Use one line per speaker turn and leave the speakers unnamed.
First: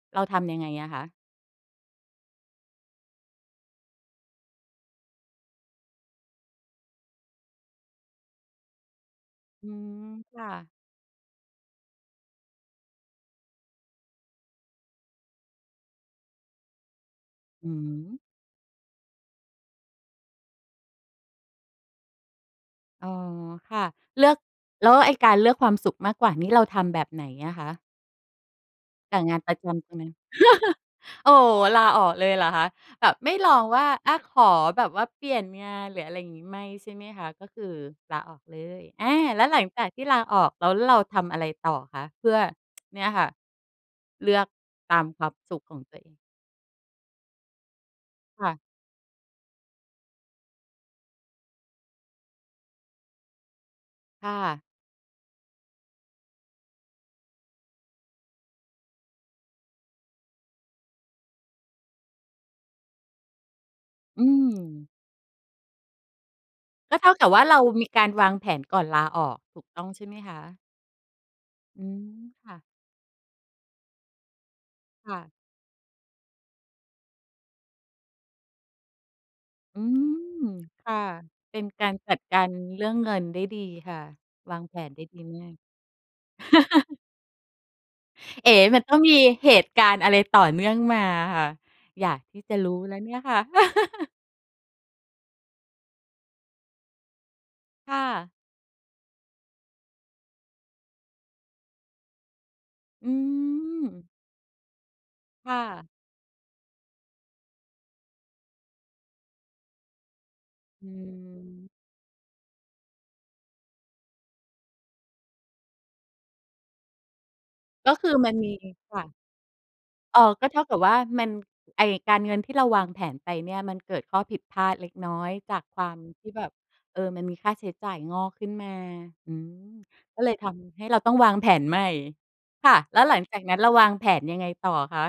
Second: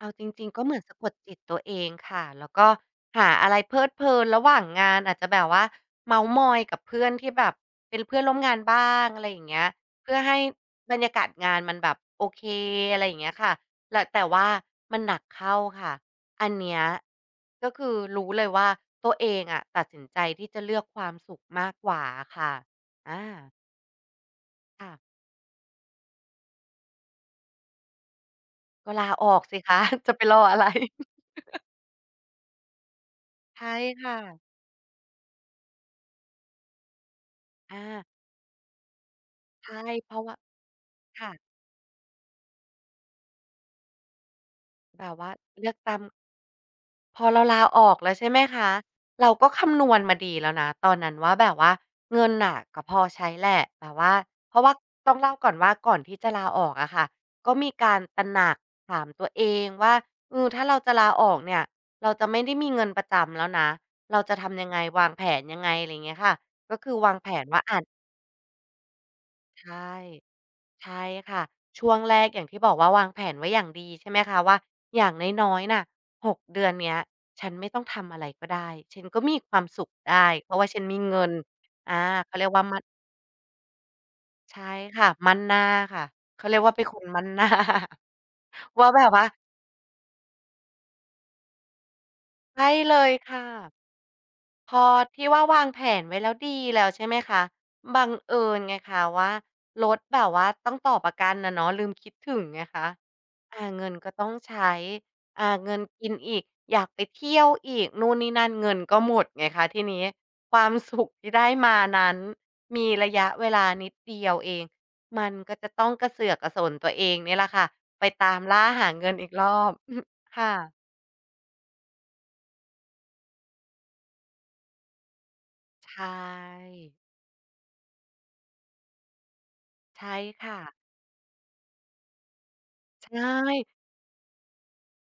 เอา
เร
จ
าท
ริง
ำยั
ๆ ก
ง
็
ไง
เหมือน
อ
ส
ะ
ะ
ค
ก
ะ?
ดจิตตัวเองค่ะ แล้วก็หาอะไรเพลิดเพลินระหว่างงาน อาจจะแบบว่าเมาท์มอยกับเพื่อนที่แบบเป็นเพื่อนร่วมงานบ้าง อะไรอย่างเงี้
อ
ย
ืม
เพื่อให
ค
้
่ะ
บรรยากาศงานมันแบบโอเค อะไรอย่างเงี้ยค่ะ แหละ แต่ว่ามันหนักเข้าค่ะ อันเนี้ย ก
อ
็
ือ
คื
ฮ
อ
ึ
รู้เลยว่า ตัวเองอะตัดสินใจที่จะเลือกความสุขมากกว่าอะค่ะ
อ๋อ
อา
ค่ะ เลือก
ค
แ
่
ล้ว
ะ
ไอ้การเลือกความสุขมากกว่านี้เราทำแบบไหนอะคะ?
ก็ลา
แต่
อ
ง
อ
าน
ก
ปร
สิ
ะจ
คะ
ำ ใช่ไหม
จะไปรออะไร
โอ้โฮ ลาออกเลยเหรอคะ แบบไม่ล
ใ
อ
ช
ง
่
ว่า
ค
อ
่
า ข
ะ
อแบบว่าเปลี่ยนงาน หรืออะไรอย่างงี้ ไม่ ใช่ไหมคะ ก็คือ
อา
ลาออกเลย อา แล้วหลั
ใช
ง
่
จากที่
เพร
ล
า
า
ะว่า
ออกแล้วเราท
ค่
ำอ
ะ
ะไรต่อคะ เพื่อ เนี่ยค่ะ เลือกต
แ
า
บ
ม
บ
ค
ว
ว
่
า
า
มสุ
เ
ข
ลือ
ข
ก
อง
ตา
ตั
ม
วเอง?
พอเราลาออกแล้ว ใช่ไหม
ค่ะ
คะ เราก็คำนวณมาดีแล้วนะตอนนั้นว่า แบบว่าเงินน่ะก็พอใช้แหละ แต่ว่า
ค่
เพ
ะ
ราะว่าต้องเล่าก่อนว่า ก่อนที่จะลาออกอะค่ะ ก็มีการตระหนักถามตัวเองว่า เออ ถ้าเราจะลาออกเนี่ย เราจะไม่ได้มีเงินประจำแล้วนะ เรา
อื
จะทำยังไง
ม
วางแผนยังไง ไรเงี้ยค่ะ ก็คื
ก
อ
็เ
ว
ท่
า
า
ง
ก
แ
ั
ผ
บว่า
น
เ
ว
ร
่
า
า อา
ม
จ
ีการวางแผนก่อนลาออก ถู
ใช
ก
่
ต้องใช่ไหมคะ?
ใช่ค่ะ
อ
ช
ื
่วง
ม
แรกอย่า
ค
ง
่
ที
ะ
่บอกว่า วางแผนไว้อย่างดี ใช่ไหมคะว่า อย่า
ค
ง
่ะ
น้อย ๆ น่ะ 6 เดือนนี้ ฉันไม่ต้องทำอะไรก็ได้ ฉันก็มีความ
อ
ส
ื
ุขได้
ม
เพราะว่าฉัน
ค
ม
่
ี
ะ
เงิน
เป็นกา
อา
รจัด
เข
ก
าเร
า
ี
ร
ยกว่า มั่
เ
น
รื่องเงินได้ดีค่ะ
ใ
ว
ช
า
่
งแผน
ค
ได้
่ะ
ดี
มั่
ม
น
า
หน
ก
้าค่ะ เขาเรียกว่าเป็นคนมั่น หน้า
เอ๋ มั
ว
น
่า
ต้อ
แ
ง
บบ
มี
ว่า
เหตุการณ์อะไรต่อเนื่องมาอะค่ะ อยากที่จะ
ใช่
รู้
เ
แ
ล
ล้วเน
ย
ี่ย
ค
ค่
่
ะ
ะ พอที่ว่า วางแผนไว้แล้ว ดีแล้ว ใช่ไหมคะ?
ค
บ
่
ัง
ะ
เอิญไงค่ะว่า รถแบบว่าต้องต่อประกันอะเนาะ ลืมคิดถึงไงคะ
อื
อา เงิน
ม
ก็ต้องใช้ อา
ค่
เงิน
ะ
กินอีก อยากไปเที่ยวอีกนู่นนี่นั่น เงินก็หมดไงคะทีนี้ ความ
อื
สุข ที่ได้
ม
มานั้นมีระยะเวลานิดเดียวเอง มันก็จะต้องกระเสือกกระสนตัวเองนี่แหละค่ะ
ก็
ไ
ค
ป
ือ
ต
มั
า
น
ม
มี
ล่าหา
ค่
เงิ
ะ
นอีกรอบ
อ๋อ
ค
ก
่
็เท่า
ะ
กับว่ามัน ไอ้การเงินที่เราวางแผนไปเนี่ย มันเกิดข้อผิดพลาดเล็กน้อยจากคว
ใ
า
ช
มที่แบบ
่
เออ มันมีค่าใช้จ่ายงอกขึ้นมา อืม
ใช่
ก็เลย
ค
ท
่ะ
ำให้เราต้องวางแผนใหม่ ค่ะ แล้
ใ
ว
ช
หลังจากนั้น
่
เราวางแผนยังไงต่ออะคะ?